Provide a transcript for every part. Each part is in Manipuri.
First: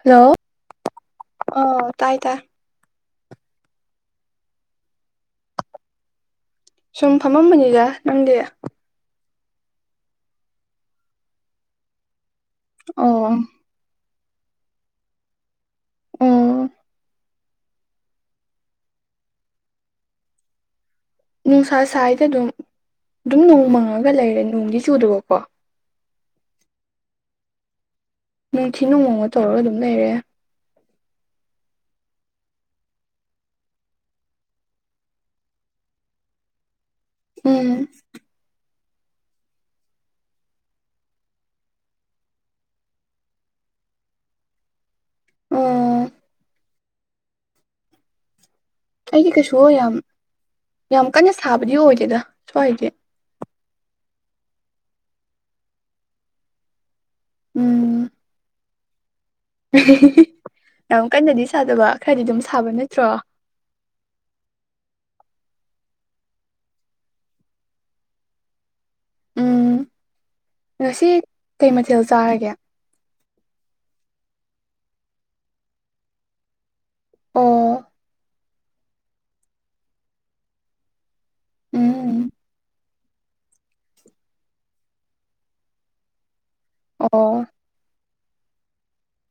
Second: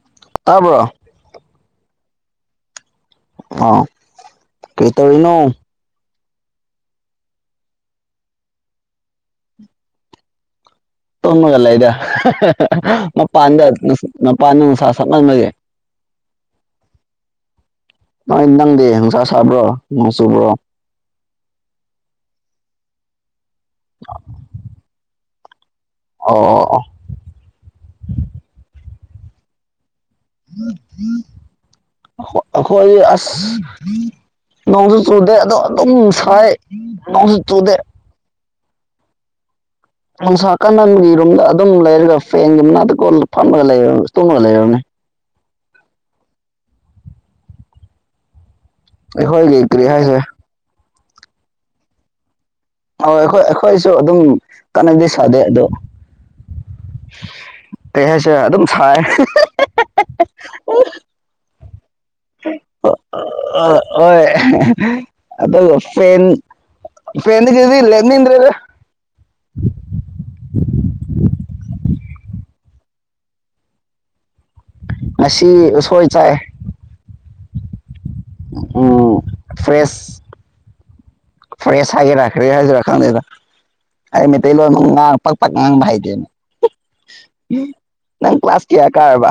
ꯍꯜꯂꯣ ꯇꯥꯕ꯭ꯔꯣ ꯑꯣ ꯇꯥꯏ ꯇꯥꯏ ꯑ ꯀ ꯇꯔꯤꯅꯣ ꯁꯨꯝ ꯐꯝꯃꯝꯕꯅꯤꯖ ꯅꯪꯗꯤ ꯇꯣꯃꯒ ꯂꯩꯗ ꯑꯣ ꯃꯄꯥꯟꯗ ꯃꯄꯥꯟꯗ ꯅꯨꯡꯁꯥ ꯁꯞ ꯃꯟꯕꯁꯦ ꯎꯝ ꯅꯣꯏ ꯅꯪꯗꯤ ꯪꯁꯥ ꯁꯥꯕ꯭ꯔꯣ ꯅꯣꯡ ꯆꯨꯕ꯭ꯔꯣ ꯅꯨꯡꯁꯥ ꯁ꯭ꯋꯥꯗ ꯑꯗꯨꯝ ꯑꯗꯨꯝ ꯅꯣꯡ ꯃꯪꯉꯒ ꯂꯩꯔꯦ ꯅꯣꯡꯗꯤ ꯆꯨꯗꯕꯀꯣ ꯑꯣ ꯅꯨꯡꯊꯤ ꯅꯣꯡꯃꯣꯡꯃ ꯇꯧꯔꯒ ꯑꯗꯨꯝ ꯂꯩꯔꯦ [unintelligible] ꯑꯩꯈꯣꯏ ꯑꯁ ꯅꯣꯡꯁꯨ ꯆꯨꯗꯦ ꯑꯗꯣ ꯑꯗꯨꯝ ꯁꯥꯏ ꯎꯝ ꯆꯗꯦ ꯅꯨꯡꯁꯥ ꯀꯥꯅꯟꯒꯤ ꯔꯨꯝꯗ ꯑꯗꯨꯝ ꯂꯩꯔꯒ ꯐꯦꯟꯒꯤ ꯃꯅꯥꯛꯇꯀꯣ ꯐꯝꯃꯒ ꯂꯩ ꯇꯣꯡꯉꯒ ꯂꯩꯔꯕꯅꯤ ꯎꯝ ꯑꯩꯗꯤ ꯑꯩꯈꯣꯏꯒꯤ ꯀꯩꯁꯨ ꯀꯔꯤ ꯌꯥꯝ ꯍꯥꯏꯁꯤꯔ ꯌꯥꯝ ꯀꯟꯅ ꯁꯥꯕꯗꯤ ꯑꯣꯏꯗꯦꯗ ꯁ꯭ꯋꯥꯏꯗꯤ ꯍꯣꯏ ꯑꯩꯈꯣꯏ ꯑꯩꯈꯣꯏꯁꯨ ꯑꯗꯨꯝ ꯀꯥꯟꯅꯗꯤ ꯁꯥꯗꯦ ꯑꯗꯣ ꯀ ꯎꯝ ꯍꯥꯏꯁꯦ ꯑꯗꯨꯝ ꯁꯥꯏ ꯌꯥꯝ ꯀꯟꯅꯗꯤ ꯁꯥꯗꯕ ꯈꯔꯗꯤ ꯑꯗꯨꯝ ꯁꯥꯕ ꯅꯠꯇ꯭ꯔꯣ ꯑ ꯍꯣꯏ ꯑ ꯄꯦꯟ ꯏ ꯑꯦꯟ ꯀꯗꯤ ꯂꯅꯤ ꯏꯗ꯭ꯔꯦ ꯎꯝ ꯁꯤ ꯀꯩ ꯃꯊꯦꯜ ꯆꯥꯔꯒꯦ ꯉꯁꯤ ꯎꯁꯣꯏ ꯆꯥꯏ ꯑꯥ [unintelligible] [inaudible] ꯎꯝ ꯐ꯭ꯔꯦꯁ ꯐ꯭ꯔꯦꯁ ꯍꯥꯏꯒꯦꯔ ꯎꯝ ꯈ꯭ꯔꯦ ꯍꯖꯤꯔꯥ ꯈꯪꯉꯦꯗ ꯑꯩ ꯃꯩꯇꯩꯂꯣꯟꯣꯟ ꯑꯃꯨꯥꯡ ꯄꯛ ꯄꯛ ꯉꯥꯡꯕ ꯍꯩꯗꯦꯅ ꯑꯣ ꯅꯪ ꯀ꯭ꯂꯥꯁ ꯀꯤꯌꯥ ꯀꯔꯕ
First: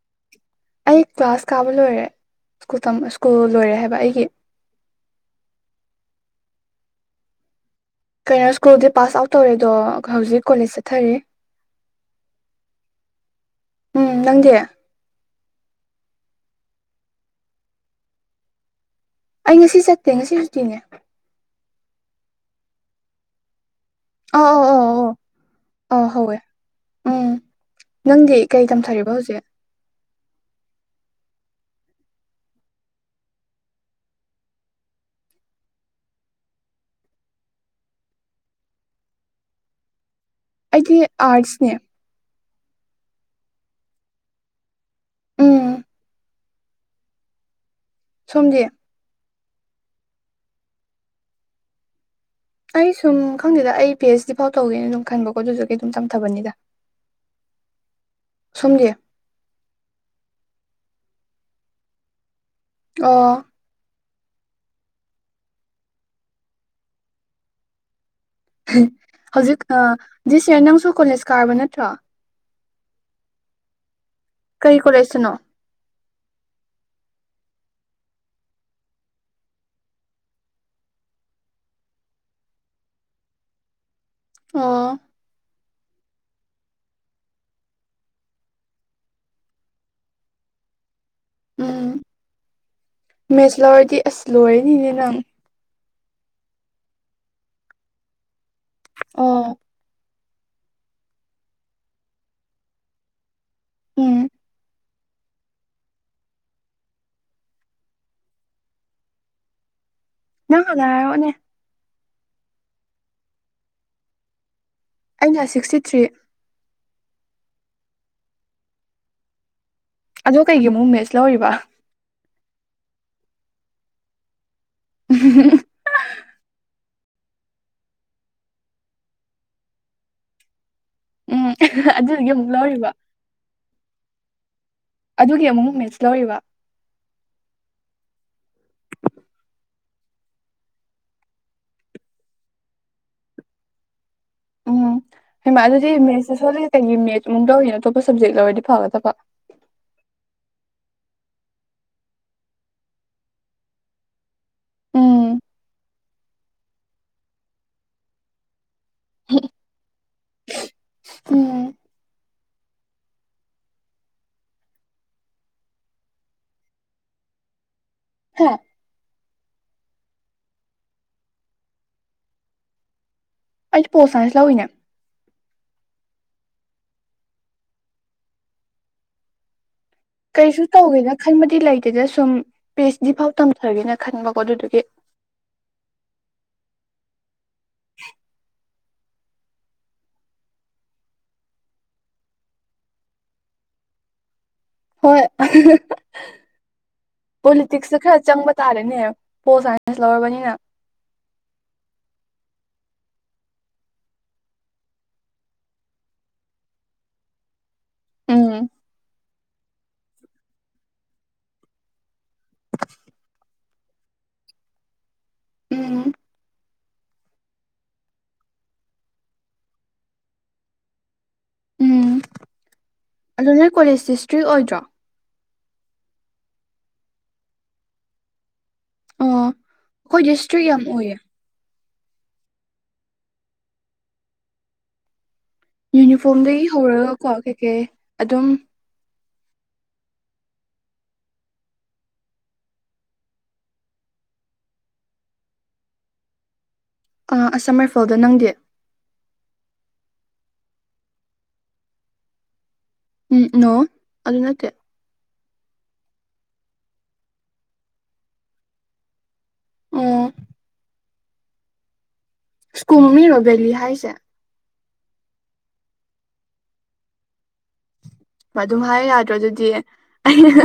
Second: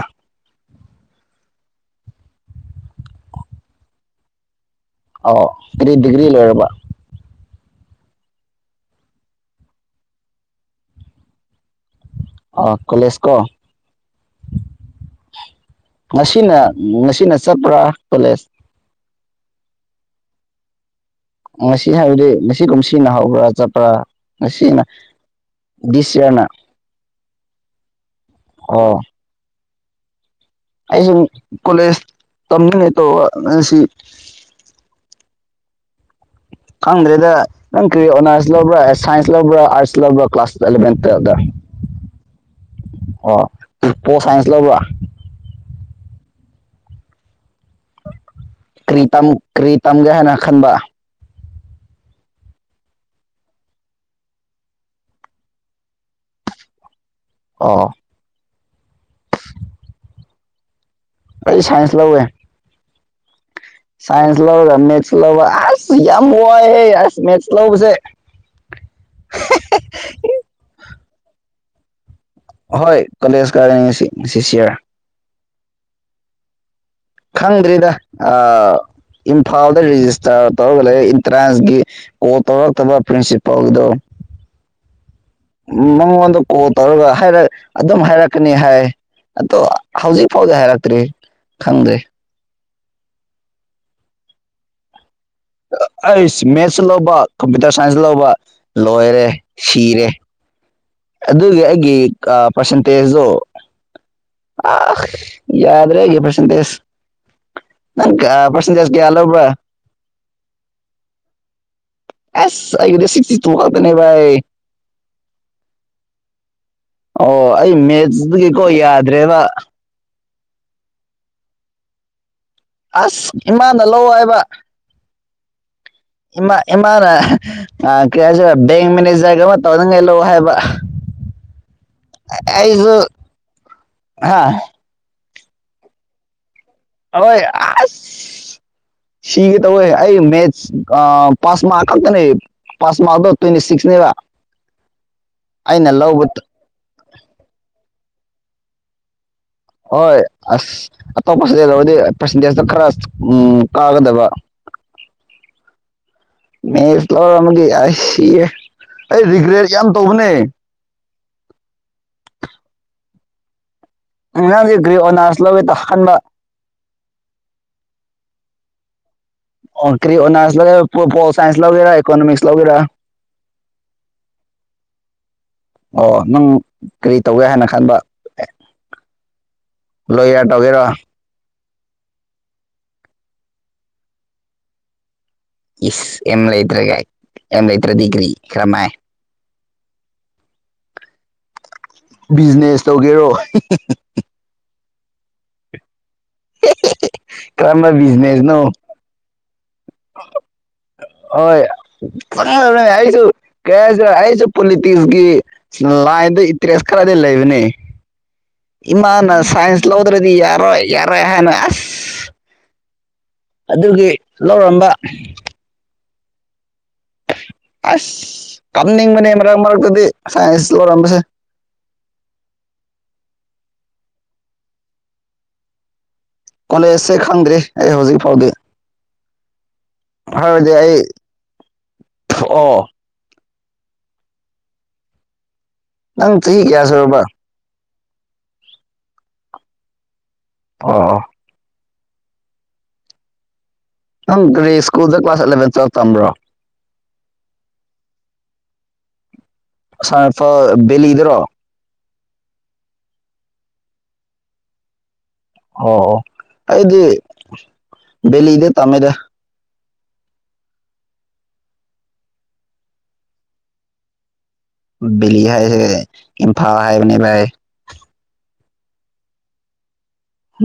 ꯑꯩ ꯀ꯭ꯂꯥꯁ ꯀꯥꯕ ꯂꯣꯏꯔꯦ ꯁ꯭ꯀꯨꯜ ꯂꯣꯏꯔꯦ ꯍꯥꯏꯕ ꯑꯩꯒꯤ ꯑ ꯀꯔꯤ ꯗꯤꯒ꯭ꯔꯤ ꯂꯣꯏꯔꯕ ꯀꯩꯅꯣ ꯁ꯭ꯀꯨꯜꯗꯤ ꯄꯥꯁ ꯑꯥꯎꯠ ꯇꯧꯔꯦꯗꯣ ꯍꯧꯖꯤꯛ ꯀꯣꯂꯦꯖ ꯆꯠꯊꯔꯤ ꯑꯣ ꯀꯣꯂꯦꯖ ꯀꯣ ꯎꯝ ꯅꯪꯗꯤ ꯉꯁꯤꯅ ꯉꯁꯤꯅ ꯆꯠꯄ꯭ꯔꯥ ꯀꯣꯂꯦꯖ ꯑꯩ ꯉꯁꯤ ꯆꯠꯇꯦ ꯉꯁꯤ ꯆꯠꯇꯤꯅꯦ ꯉꯁꯤ ꯍꯥꯏꯕꯗꯤ ꯉꯒꯨꯝ ꯁꯤꯅꯍꯧꯕ꯭ꯔꯥ ꯆꯠꯄ ꯥ ꯑꯧ ꯑꯧ ꯉꯁꯤꯅ ꯑꯧ ꯑꯧ ꯑꯧ ꯗꯤꯁ ꯍꯧꯋꯦ ꯏꯔꯅ ꯎꯝ ꯅꯪꯗꯤ ꯀꯩ ꯇꯝꯊꯔꯤꯕ ꯍꯧꯖꯤꯛ ꯑꯩꯁꯨ ꯀꯣꯂꯦꯖ ꯇꯝꯃꯤꯅꯦꯠꯇꯣꯁꯤ ꯈꯪꯗ꯭ꯔꯦꯗ ꯅꯪ ꯀꯔꯤ ꯑꯣꯅꯔꯁ ꯂꯧꯕ꯭ꯔꯥ ꯁꯥꯏꯟꯁ ꯂꯧꯕ꯭ꯔꯥ ꯑꯔꯠꯁ ꯂꯧꯕ꯭ꯔꯥ ꯀ꯭ꯂꯥꯁ ꯑꯩꯗꯤ ꯑꯦꯂꯚꯦꯟ ꯇꯨꯋꯦꯜꯗ ꯑꯥꯔꯠꯁꯅꯦ ꯑꯣ ꯄꯣ ꯁꯥꯏꯟꯁ ꯂꯧꯕ꯭ꯔꯥ ꯎꯝ ꯁꯣꯝꯗꯤ ꯀ꯭ꯔꯤ ꯀ꯭ꯔꯤꯇꯝꯒ ꯍꯥꯏꯅ ꯈꯟꯕ ꯑꯩ ꯁꯨꯝ ꯈꯪꯗꯦꯗ ꯑꯩ ꯄꯤ ꯑꯩꯆ ꯗꯤ ꯐꯥꯎ ꯇꯧꯒꯦꯅ ꯑꯗꯨꯝ ꯈꯟꯕꯀꯣ ꯑꯗꯨꯁꯨ ꯀ ꯑꯗꯨꯝ ꯇꯝꯊꯕꯅꯤꯗ ꯑ [unintelligible] [inaudible] ꯁꯣꯝꯖꯦ ꯑꯩ ꯁꯥꯏꯟꯁ ꯂꯧꯕꯋꯦ ꯑ [unintelligible] [inaudible] ꯁꯥꯏꯟꯁ ꯂꯧꯧꯕꯒ ꯃꯦꯠꯁ ꯂꯧꯧꯕ ꯑꯠ ꯌꯥꯝ ꯋꯥꯏ ꯃꯦꯠꯁ ꯂꯧꯕꯁꯦ ꯀꯣꯂꯁ ꯀꯥꯔꯕ ꯅꯠꯇ꯭ꯔꯣ ꯍꯣꯏ ꯀꯂꯦꯖ ꯀꯅꯤꯁꯤ ꯀꯔꯤ ꯀꯣ ꯂꯩꯁꯅꯣ ꯈꯪꯗ꯭ꯔꯔꯤꯗ ꯑ ꯏꯝꯐꯥꯜꯗ ꯔꯦꯖꯤꯁꯇꯥꯔ ꯇꯧꯔꯒ ꯂꯩ ꯑꯦꯟꯇ꯭ꯔꯥꯟꯁꯀꯤ ꯀꯣ ꯇꯧꯔꯛꯇꯕ ꯄ꯭ꯔꯤꯟꯁꯤꯄꯥꯜꯗꯣ ꯑꯣ [unintelligible] [inaudible] ꯃꯉꯣꯟꯗ ꯀꯣꯜ ꯇꯧꯔꯒ ꯍꯥꯏꯔ ꯑꯗꯨꯝ ꯍꯥꯏꯔꯛꯀꯅꯤ ꯍꯥꯏ ꯑꯗꯣ ꯍꯧꯖꯤꯛ ꯐꯥꯎꯗ ꯍꯥꯏꯔꯛꯇ꯭ꯔꯤ ꯎꯝ ꯈꯪꯗ꯭ꯔꯦ ꯃꯦꯁꯂꯥ ꯑꯣꯏꯗꯤ ꯑꯁ ꯂꯣꯏꯔꯦꯅꯤꯅꯦ ꯅꯪ ꯑꯩ ꯃꯦꯠꯁ ꯂꯧꯕ ꯀꯝꯄ꯭ꯌꯨꯇꯔ ꯁꯥꯏꯟꯁꯇ ꯂꯧꯕ ꯂꯣꯏꯔꯦ ꯑꯣ ꯁꯤꯔꯦ ꯑꯗꯨꯒꯤ ꯑꯩꯒꯤ ꯄꯔꯁꯟꯇꯦꯖꯨ ꯏ [unintelligible] [inaudible] ꯑ ꯌꯥꯗ꯭ꯔꯦꯒꯤꯦ ꯄ꯭ꯔꯁꯇꯦꯁ ꯄꯁꯟꯗꯦꯖ ꯀꯦꯌꯥꯂꯣꯕ ꯅ ꯍꯂ ꯑꯣꯅꯦ ꯑꯦꯁ ꯑꯩꯕꯨꯗꯤꯁꯤ ꯀꯗꯅꯦꯚꯥꯏ ꯑꯩꯅ ꯁꯤꯛꯁꯇꯤ ꯊ꯭ꯔꯤ ꯑꯣ ꯑꯩ ꯃꯦꯠꯁꯇꯒꯤꯀꯣ ꯌꯥꯗ꯭ꯔꯦꯗ ꯑꯗꯣ ꯀꯩꯒꯤ ꯑꯃꯣꯛ ꯃꯦꯁ ꯂꯧꯔꯤꯕ ꯏꯃꯥꯗ ꯂꯧ ꯍꯥꯏꯕ ꯎ ꯏꯃꯥ ꯏꯃꯥꯅ ꯀꯩ ꯍꯥꯏꯁꯦ ꯕꯦꯡ ꯃꯦꯅꯦꯖꯔꯒ ꯑꯃ ꯇꯧꯅꯤꯡꯉꯥꯏ ꯂ ꯍꯥꯏꯕ ꯎꯝ ꯑꯗꯨꯗꯤ ꯑꯃꯨꯛ ꯂꯧꯔꯤꯕ ꯍꯥꯥ ꯑꯗꯨꯒꯤ ꯑꯃꯨꯛ ꯃꯦꯠꯁ ꯂꯧꯔꯤꯕ ꯍꯣꯏ ꯑ ꯁꯤꯒ ꯇꯧꯋꯦ ꯑꯩ ꯃꯦꯠ ꯄꯥꯁ ꯃꯥꯉ ꯈꯛꯇꯅꯦ ꯄꯥꯁ ꯃꯥꯗꯣ ꯇ꯭ꯋꯦꯟꯇꯤ ꯁꯤꯛꯁꯅꯤꯕ ꯎꯝ ꯍꯩ ꯃꯥ ꯑꯗꯨꯗꯤ ꯃꯦꯠꯁ ꯁꯣꯖꯤꯛ ꯀꯩꯒꯤ ꯃꯦꯠꯁꯃꯨꯛ ꯇꯧꯔꯤꯅꯣ ꯑꯇꯣꯞꯄ ꯁꯞꯖꯦꯛ ꯂꯗꯤ ꯐꯥꯕꯗ ꯐ ꯍꯣꯏ ꯑꯁ ꯑꯇꯣꯞꯄꯇ ꯂꯧꯔꯗꯤ ꯄꯥꯔꯁꯦꯟꯇꯦꯖꯇꯣ ꯈꯔ ꯎ ꯀꯥꯒꯗꯕ ꯎꯝ ꯃꯤꯦꯂꯒꯤ ꯌꯥꯁꯤ ꯑꯩ ꯔꯤꯒ꯭ꯔꯦꯠ ꯌꯥꯝ ꯇꯧꯕꯅꯦ ꯎꯝ ꯏꯅꯥꯗꯤ ꯭ꯍꯅꯥꯁꯂ ꯇ ꯍꯟꯕꯥ ꯍꯥꯝ ꯑꯣꯔꯤꯣ ꯁꯥꯏꯟꯁ ꯂꯧꯒꯦꯔ ꯏꯀꯣꯅꯣꯃꯤꯁ ꯂ ꯂꯧꯒꯦꯔꯥ ꯑꯩꯁꯨ ꯄꯣꯁꯅꯦꯁꯤ ꯂꯑꯣꯅ ꯑꯣ ꯅꯪ ꯀꯔꯤ ꯇꯧꯒꯦ ꯍꯥꯏꯅ ꯈꯟꯕ ꯂꯣꯌꯔ ꯀꯩꯁꯨ ꯇꯧꯒꯦꯔꯣ ꯇꯧꯒꯦꯅ ꯈꯟꯕꯗꯤ ꯂꯩꯇ ꯑꯗꯨꯗ ꯁꯨꯝ ꯄꯤ ꯑꯩꯆ ꯗꯤ ꯐꯥꯎ ꯇꯝꯊꯒꯦꯅ ꯈꯟꯕꯀꯣ ꯑꯗꯨꯗꯨꯒꯤ ꯏ ꯌꯦꯝ ꯂꯇ꯭ꯔꯒ ꯌꯦꯝ ꯂ ꯂꯩꯇ꯭ꯔ ꯗꯗꯤꯒ꯭ꯔꯤ ꯀ꯭ꯔꯃ [unintelligible] ꯕꯤꯖꯤꯅꯦꯁ ꯇꯧꯒꯦꯔꯣ ꯍꯣꯏ ꯀꯔꯝꯕ ꯄꯣꯂꯤꯇꯤꯛꯁꯁꯨ ꯈꯔ ꯆꯪꯕ ꯕꯤꯖꯤꯅꯦꯁꯅꯣ ꯇꯥꯔꯦꯅꯦ ꯄꯣꯜ ꯁꯥꯏꯟꯁ ꯂꯧꯔꯕꯅꯤꯅ ꯍꯣꯏ ꯐ ꯑꯩꯁꯨ ꯀ ꯍꯥꯏ ꯑꯩꯁꯨ ꯄꯣꯂꯤꯇꯤꯛꯁꯀꯤ ꯂꯥꯏꯟꯗ ꯏꯟꯇꯔꯦꯁ ꯈꯔꯗꯤ ꯂꯩꯕꯅꯦ ꯎꯝ ꯏꯅ ꯁꯥꯏꯟꯁ ꯂꯧꯎꯗ꯭ꯔꯦꯗꯤ ꯌꯥꯔꯣꯏ ꯌꯥꯔꯣꯏ ꯍꯥꯏꯦꯅꯁ [unintelligible] ꯑꯗꯨꯒꯤ ꯂꯧꯔꯝꯕ ꯎꯝ ꯑꯁ ꯇꯝꯅꯤꯡꯕꯅꯤ ꯃꯔꯛ ꯃꯔꯛꯇꯗꯤ ꯁꯥꯏꯟꯁ ꯂꯣꯏꯔꯝꯕꯁꯦ ꯎꯝ ꯑꯣ ꯅꯣꯏ ꯀꯣꯂꯦꯖꯁ ꯏꯁꯇ꯭ꯔꯤꯛ ꯑꯣꯏꯗ꯭ꯔꯣ ꯀꯣꯂꯖꯁꯦ ꯈꯪꯗ꯭ꯔꯤ ꯑꯩ ꯍꯧꯖꯤꯛ ꯐꯥꯎꯗꯤ ꯑꯣ ꯑꯩꯈꯣꯏ ꯍꯤꯁꯇ꯭ꯔꯤ ꯍꯥꯏꯔꯗꯤ ꯌꯥꯝ ꯑꯩ ꯎꯌꯦ ꯑꯣ ꯅꯪ ꯆꯍꯤ ꯌꯨꯅꯤꯐꯣꯔꯝꯗꯒꯤ ꯀꯌꯥ ꯁꯨꯔꯕ ꯍꯧꯔꯒꯀꯣ ꯀꯩꯀꯩ ꯑꯗꯨꯝ ꯑꯥ ꯅꯪ ꯀꯔꯤ ꯁ꯭ꯀꯨꯜꯗ ꯀ꯭ꯂꯥꯁ ꯑꯦꯂꯚꯦꯟ ꯆ ꯇꯝꯕ꯭ꯔꯣ ꯑꯁꯝ ꯔꯔꯤꯐꯣꯜꯗꯣ ꯅꯪꯗꯤꯦ ꯁꯄ ꯂꯤꯗ꯭ꯔꯣ ꯎꯝ ꯅꯣ ꯑꯗꯨꯅꯠꯇ ꯑꯣ ꯑꯣ ꯑꯩꯗꯤ ꯕꯦꯂꯤꯗ ꯇꯝꯃꯦꯗꯦ ꯎꯝ ꯁ꯭ꯀꯨꯝ ꯃꯤꯔꯣ ꯕꯚꯦꯂꯤ ꯍꯥꯏꯁꯦ ꯕꯤꯂꯤ ꯍꯥꯏꯁ ꯏꯝꯐꯥꯜ ꯍꯥꯏꯕꯅꯦꯚꯥꯏ ꯑꯗꯨꯝ ꯍꯥꯏ ꯌꯥꯗ꯭ꯔꯣ ꯑꯗꯨꯗꯤ ꯑꯩꯅ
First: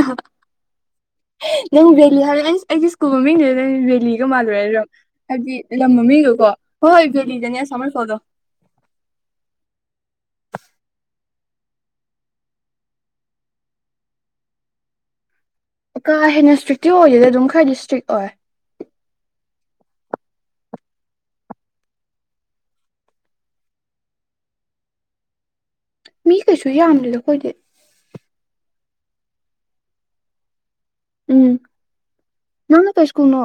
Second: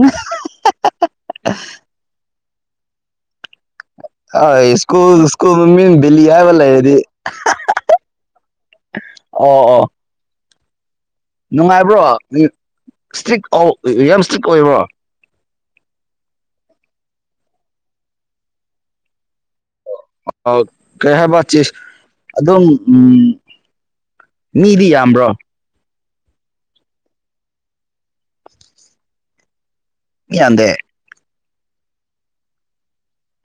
ꯅꯪ ꯔꯦꯂꯤ ꯍꯥꯏꯔ ꯑꯩ ꯑꯩꯒꯤ ꯁ꯭ꯀꯨꯜ ꯃꯃꯤꯡꯗꯨꯗ ꯅꯦ ꯕꯦꯂꯤꯒ ꯃꯥꯜꯂꯨꯔꯦ ꯍꯣꯏ ꯑꯗꯨꯝ ꯁ꯭ꯀꯨꯜ ꯁ꯭ꯀꯨꯜ ꯍꯥꯏꯕꯗꯤ ꯂꯝ ꯃꯃꯤꯡ ꯕꯦꯂꯤ ꯃꯃꯤꯡꯒꯀꯣ ꯍꯥꯏꯕ ꯍꯣꯏ ꯂꯩꯔꯗꯤ ꯍꯣꯏ ꯚꯦꯂꯤꯗꯅꯦ ꯑꯁꯥꯃꯔꯈꯣꯗꯣ ꯑꯣ ꯑꯣ ꯅꯨꯡꯉꯥꯏꯕ꯭ꯔꯣ ꯏꯁꯇ꯭ꯔꯤꯛ ꯌꯥꯝ ꯏꯁꯇ꯭ꯔꯤꯛ ꯑꯣꯏꯕ꯭ꯔꯣ ꯀꯥ ꯍꯦꯟꯅ ꯏꯁꯇ꯭ꯔꯤꯛꯇꯤ ꯑꯣꯏꯗꯦꯗꯤ ꯑꯗꯨꯝ ꯈꯔꯗꯤ ꯏꯁꯇ꯭ꯔꯤꯛ ꯑꯣꯏ ꯀꯩ ꯍꯥꯏꯕ ꯆ ꯑꯗꯨꯝ ꯎꯝ ꯃꯤꯗꯤ ꯌꯥꯝꯕ꯭ꯔꯣ ꯃꯤ ꯀꯩꯁꯨ ꯌꯥꯝꯗꯈꯣꯏꯗꯦ ꯌꯥꯗꯦ ꯎꯝ ꯅꯅ ꯀꯁꯀꯨꯜꯅꯣ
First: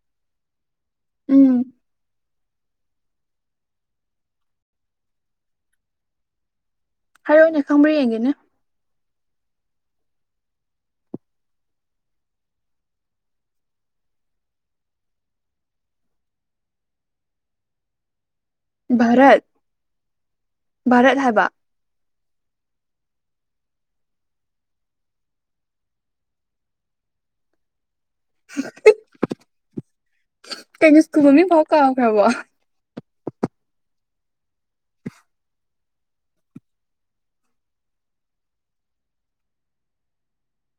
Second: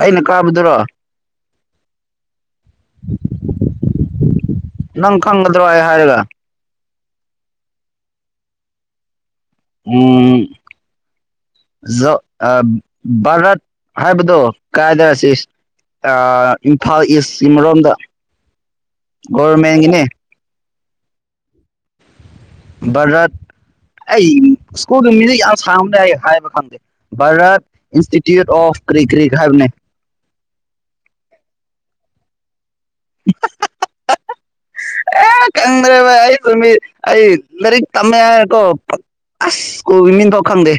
ꯑꯩꯅ ꯀꯥꯕꯗꯨꯔꯣ ꯎꯝ ꯅꯪ ꯈꯪꯒꯗꯔꯋꯥ ꯍꯥꯏꯔꯒ ꯍꯥꯏꯔꯑꯣꯅꯦ ꯈꯪꯕ꯭ꯔꯥ ꯌꯦꯡꯒꯦꯅꯦ ꯎꯝ ꯚꯔꯠ ꯍꯥꯏꯕꯗꯨ ꯀꯥꯏꯗꯁꯤ ꯏꯝꯐꯥꯜ ꯏꯁꯀꯤ ꯑꯃꯔꯣꯝꯗ ꯚꯥꯔꯠ ꯒꯣꯔꯃꯦꯟꯒꯤꯅꯤ ꯚꯥꯔꯠ ꯍꯥꯏꯕ ꯚꯔꯠ ꯑꯩ ꯁ꯭ꯀꯨꯜꯒꯤ ꯃꯤꯖꯤ ꯌꯥꯝ ꯁꯥꯡꯗꯦ ꯑꯩ ꯍꯥꯏꯕ ꯈꯪꯗꯦ ꯚꯥꯔꯠ ꯏꯟꯁꯇꯤꯇ꯭ꯌꯨꯠ ꯑꯣꯐ ꯀ꯭ꯔꯤ ꯀ꯭ꯔꯤꯛ ꯍꯥꯏꯕꯅꯦ ꯀꯩꯅ ꯁꯀꯨꯕꯝ ꯐꯥꯎ ꯀ ꯈꯕꯣ ꯑꯦ ꯀ꯭ꯔ ꯃꯤ ꯑꯩ ꯃꯔꯤ ꯇꯃꯦꯀꯣ ꯑꯁ ꯀꯣꯃꯤ ꯇ ꯈꯗꯦ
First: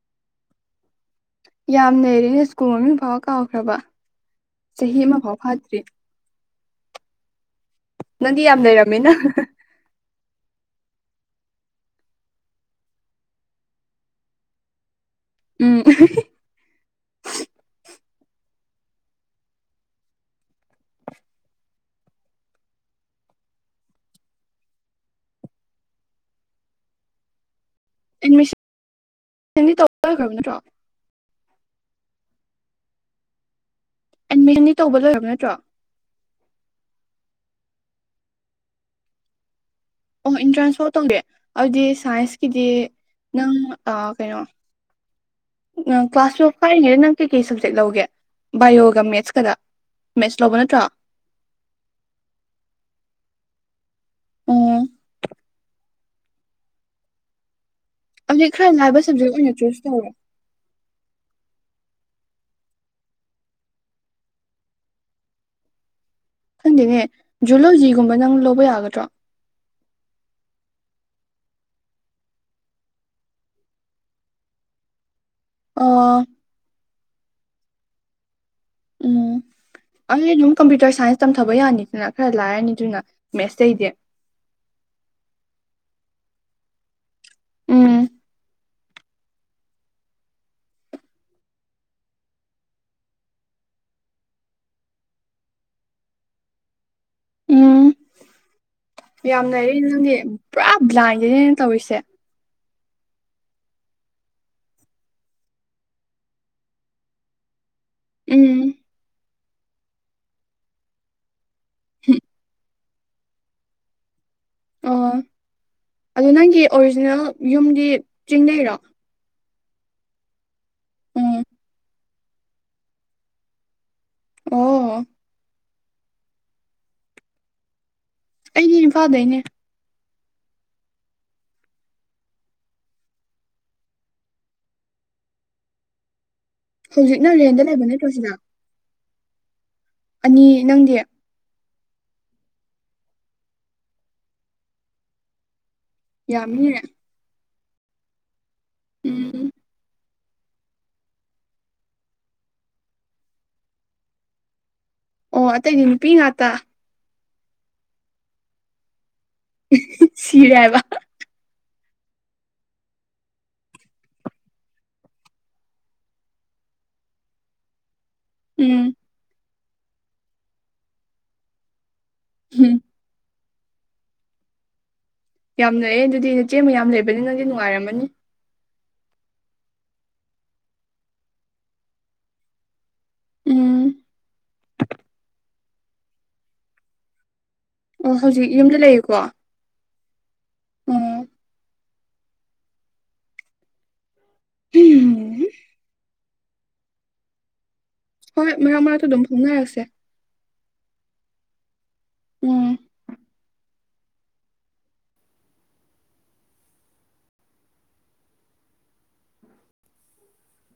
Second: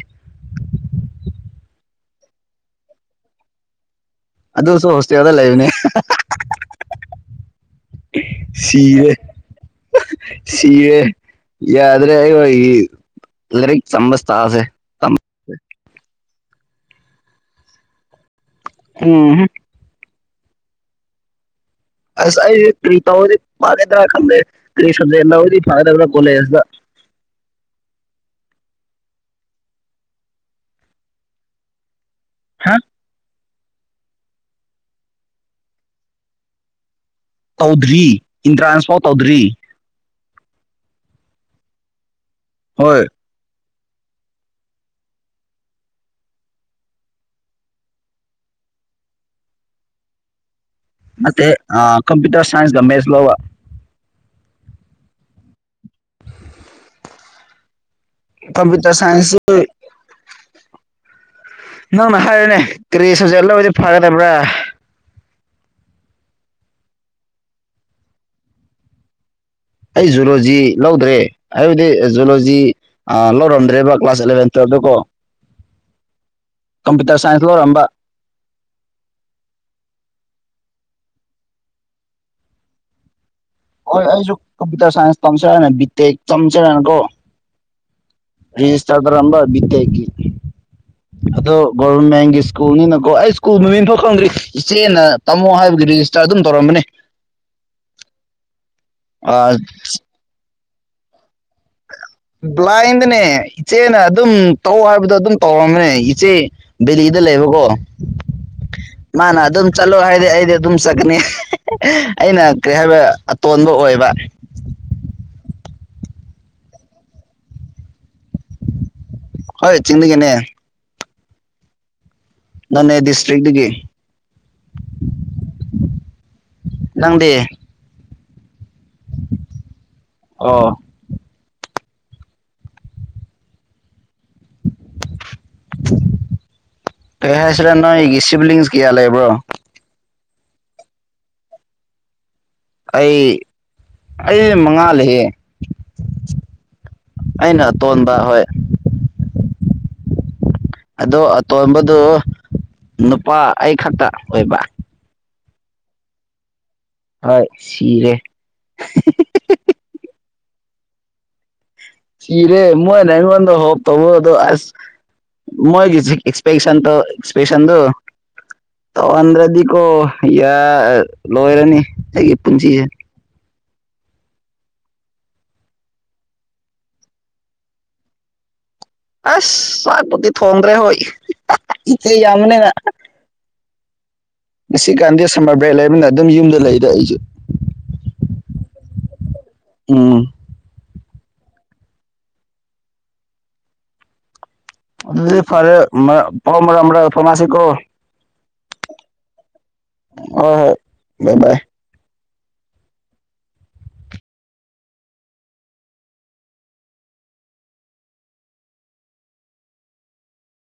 ꯌꯥꯝ ꯂꯩꯔꯦꯅꯦ ꯁ꯭ꯀꯨꯜ ꯃꯃꯤꯡ ꯐꯥꯎ ꯀꯥꯎꯈ꯭ꯔꯕ ꯑꯗꯨꯁꯨ ꯆꯍꯤ ꯑꯃ ꯍꯣꯁꯇꯦꯜꯗ ꯐꯥꯎ ꯂꯩꯕꯅꯦ ꯐꯗ꯭ꯔꯤ ꯅꯪꯗꯤ ꯌꯥꯝ ꯁꯤꯔꯦ ꯂꯩꯔꯝꯃꯤꯅ ꯁꯤꯔꯦ ꯌꯥꯗ꯭ꯔꯦ ꯑꯩ ꯂꯥꯏꯔꯤꯛ ꯆꯃꯁ ꯇꯥꯁꯦ ꯎꯝ ꯎꯝ ꯑꯁ ꯑꯩꯗꯤ ꯀꯔꯤꯄ ꯐ ꯏꯗꯔ ꯈꯪꯗ ꯀꯔꯤꯟꯗꯤ ꯐꯥꯗ ꯀꯣꯂ ꯑꯦꯃꯤꯁꯟ ꯈ꯭ꯔꯕ ꯅꯠꯇ꯭ꯔꯣ ꯍꯥ ꯑꯦꯠꯃꯤꯁꯟꯗꯤ ꯇꯧꯕ ꯂꯣꯏꯔꯕ ꯅꯠꯇ꯭ꯔꯣ ꯇꯧꯗ꯭ꯔꯤ ꯏꯟꯇ꯭ꯔꯥꯟꯁ ꯐꯥꯎ ꯇꯧꯗ꯭ꯔꯤ ꯑꯣ ꯏꯟꯇ꯭ꯔꯥꯟꯁ ꯐꯥꯎ ꯇꯧꯒꯦ ꯑꯗꯨꯗꯤ ꯁꯥꯏꯟꯁꯀꯤꯗꯤ ꯍꯣꯏ ꯅꯪ ꯑ ꯀꯩꯅꯣ ꯀ꯭ꯂꯥꯁ ꯇꯨꯋꯜꯞ ꯐꯥꯏꯔꯤꯉꯩꯗ ꯅꯪ ꯀꯩꯀꯩ ꯁꯕꯖꯦꯛ ꯂꯧꯒꯦ ꯕꯥꯏꯑꯣꯒ ꯃꯦꯠꯁꯀꯗ ꯃꯦꯁ ꯂꯕ ꯅ ꯇꯣ ꯃ ꯑ ꯀꯝꯄ꯭ꯌꯨꯇꯔ ꯁꯥꯏꯟꯁꯒ ꯃꯦꯁ ꯂꯧꯕ ꯎꯝ ꯍꯧꯖꯤꯛ ꯈꯔ ꯀꯝꯄ꯭ꯌꯨꯇꯔ ꯅꯥꯥꯏꯕ ꯁꯕꯖꯦꯛ ꯁꯥꯏꯟꯁꯁꯨ ꯑꯣꯏꯅ ꯆꯨꯁ ꯇꯧꯔꯦ ꯅꯪꯅ ꯍꯥꯏꯔꯅꯦ ꯀꯔꯤ ꯁꯁꯦ ꯂꯣꯏꯕꯗꯤ ꯐꯒꯗꯕ꯭ꯔꯥ ꯈꯪꯗꯦꯅꯦ ꯖꯨꯂꯣꯖꯤꯒꯨꯝꯕ ꯅꯪ ꯂꯧꯕ ꯌꯥꯒꯗ꯭ꯔꯣ ꯑꯩ ꯖꯨꯂꯣꯖꯤ ꯂꯧꯗ꯭ꯔꯦ ꯍꯥꯏꯕꯗꯤ ꯖꯨꯂꯣꯖꯤ ꯑ ꯂꯧꯔꯝꯗ꯭ꯔꯦꯕ ꯀ꯭ꯂꯥꯁ ꯑꯦꯂꯕꯦꯟꯇ ꯑꯗꯨ ꯀꯣ ꯑꯣ ꯆꯥꯏꯟꯁꯂꯔꯝꯕ ꯎꯝ ꯑꯩ ꯑꯗꯨꯝ ꯀꯝꯄ꯭ꯌꯨꯇꯔ ꯁꯥꯏꯟꯁ ꯇꯝꯊꯕ ꯌꯥꯅꯤꯗꯅ ꯈꯔ ꯂꯥꯏꯔꯅꯤ ꯑꯗꯨꯅ ꯃꯦꯁꯩꯗꯤ ꯀꯝꯄꯨꯇꯔ ꯁꯥꯏꯟꯁ ꯇꯝꯁꯔꯅ ꯕꯤꯦ ꯆꯝꯁꯦꯔꯅ ꯀꯣ ꯎꯝ ꯔꯤꯖꯁꯔꯗ꯭ꯔꯝꯕ ꯠꯇꯦꯑꯒꯤ ꯑꯗꯣ ꯒꯣꯚꯔꯃꯦꯟꯒꯤ ꯁ꯭ꯀꯨꯜꯅꯤꯅꯀꯣ ꯑꯩ ꯁ꯭ꯀꯨꯜ ꯃꯃꯤꯡꯐꯝ ꯈꯪꯗ꯭ꯔꯤ ꯏꯆꯦꯅ ꯇꯝꯃꯣ ꯍꯥꯏꯕꯒꯤ ꯔꯦꯖꯤꯁꯇꯥꯔ ꯑꯗꯨꯝ ꯇꯧꯔꯝꯕꯅꯤ ꯎꯝ ꯌꯥꯝ ꯂꯩꯔꯦꯅꯦ ꯅꯪꯗꯤ ꯄꯨꯔꯥ ꯕ꯭ꯂꯥꯏꯟꯒꯤꯅꯦꯅ ꯇꯧꯔꯤꯁꯦ ꯕ꯭ꯂꯥꯏꯟꯗꯅꯦ ꯏꯆꯦꯅ ꯑꯗꯨꯝ ꯇꯧ ꯍꯥꯏꯕꯗꯣ ꯑꯗꯨꯝ ꯇꯧꯔꯝꯕꯅꯦ ꯏꯆꯦ ꯕꯦꯂꯤꯗ ꯂꯩꯕꯀꯣ ꯎꯝ ꯃꯥꯅ ꯑꯗꯨꯝ ꯆꯠꯂꯣ ꯍꯥꯏꯗꯤ ꯑꯩꯗꯤ ꯑꯗꯨꯝ ꯆꯠꯀꯅꯤ ꯑꯩꯅ ꯀꯔꯤ ꯍꯥꯏꯕ ꯑꯇꯣꯟꯕ ꯑꯣꯏꯕ ꯑꯗ ꯅꯪꯒꯤ ꯑꯣꯔꯤꯖꯤꯅꯦꯜ ꯌꯨꯝꯗꯤ ꯆꯤꯡꯅꯩꯔꯣ ꯍꯣꯏ ꯆꯤꯡꯒꯅꯦ ꯎꯝ ꯅꯅꯦ ꯗꯤꯁꯇ꯭ꯔꯤꯛꯒꯤ ꯑꯣꯝ ꯂꯪꯗꯤ ꯑꯩꯗꯤ ꯏꯝꯐꯥꯗꯩꯅꯦ ꯑꯣ ꯄꯦ ꯍꯧꯖꯤꯛꯅ ꯔꯦꯟꯗ ꯍꯥꯏꯁꯔꯦ ꯂꯩꯕ ꯅꯠꯇ꯭ꯔꯣ ꯅꯣꯏꯒꯤ ꯁꯤꯗ ꯁꯤꯚꯂꯤꯡꯁ ꯀꯌꯥ ꯂꯩꯕ꯭ꯔꯣ ꯑꯅꯤ ꯅꯪꯗꯤ ꯑꯩ ꯑꯩ ꯃꯉꯥꯂꯦ ꯌꯥꯝꯃꯤꯅꯦ ꯑꯩꯅ ꯑꯇꯣꯟꯕ ꯍꯣꯏ ꯎꯝ ꯑꯗꯣ ꯑꯇꯣꯟꯝꯕꯗꯨ ꯅꯨꯄꯥ ꯑꯩ ꯈꯛꯇ ꯑꯣꯏꯕ ꯑꯣ ꯑꯇꯩ ꯅꯤ ꯄꯤ ꯉꯇ ꯍꯣꯏ ꯁꯤꯤꯔꯦ ꯁꯤꯔꯕ ꯁꯤꯤꯔꯦ ꯃ ꯅꯪꯒꯗ ꯍ ꯇꯕꯣ ꯑꯗꯨꯣ ꯑꯁ ꯃꯁꯤ ꯑꯦꯛꯁꯄꯦꯛꯁꯟ ꯇꯣ ꯑꯦꯛꯁꯄꯦꯁꯟꯗꯨ ꯎꯝ ꯇ ꯑꯟꯗ꯭ꯔꯗꯤꯀꯣ ꯌꯥ ꯂꯣꯏꯔꯅꯤ ꯑꯩꯒꯤ ꯎꯝ ꯄꯨꯟꯖꯤꯁꯦ ꯌꯥꯝꯅꯑꯦ ꯑꯗꯨꯗꯤ ꯅꯆꯦꯃ ꯌꯥꯝ ꯂꯩꯕꯅꯤ ꯅꯪꯗꯤ ꯅꯨꯡꯉꯥꯏꯔꯝꯃꯅꯤ ꯑꯁ ꯁ꯭ꯋꯥꯠꯄꯨꯗꯤ ꯊꯣꯡꯗ꯭ꯔꯦ ꯍꯣꯏ ꯏꯆꯦ ꯌꯥꯝꯕꯅꯤꯅ ꯎꯝ ꯉꯁꯤ ꯒꯥꯟꯙꯦ ꯁꯃ ꯔꯕ꯭ꯔꯦꯜ ꯂꯩꯕꯅ ꯑꯗꯨꯝ ꯌꯨꯝꯗ ꯂꯩꯗ ꯑꯩꯁꯦ ꯑꯣ ꯍꯧꯖꯤꯛ ꯌꯨꯝꯗ ꯂꯩꯔꯤꯕꯣ ꯎꯝ ꯎꯝ ꯑꯗꯨꯗꯤ ꯐꯔꯦ ꯐꯃꯁꯤꯀꯣ ꯍꯣꯏ ꯃꯔꯛ ꯃꯔꯛ ꯇꯥ ꯑꯗꯨꯨꯝ ꯐꯣꯎꯅꯔꯁꯦ ꯍ ꯍꯣꯏ ꯏ ꯕꯌ꯭ꯦ ꯕꯌꯦ ꯎꯝ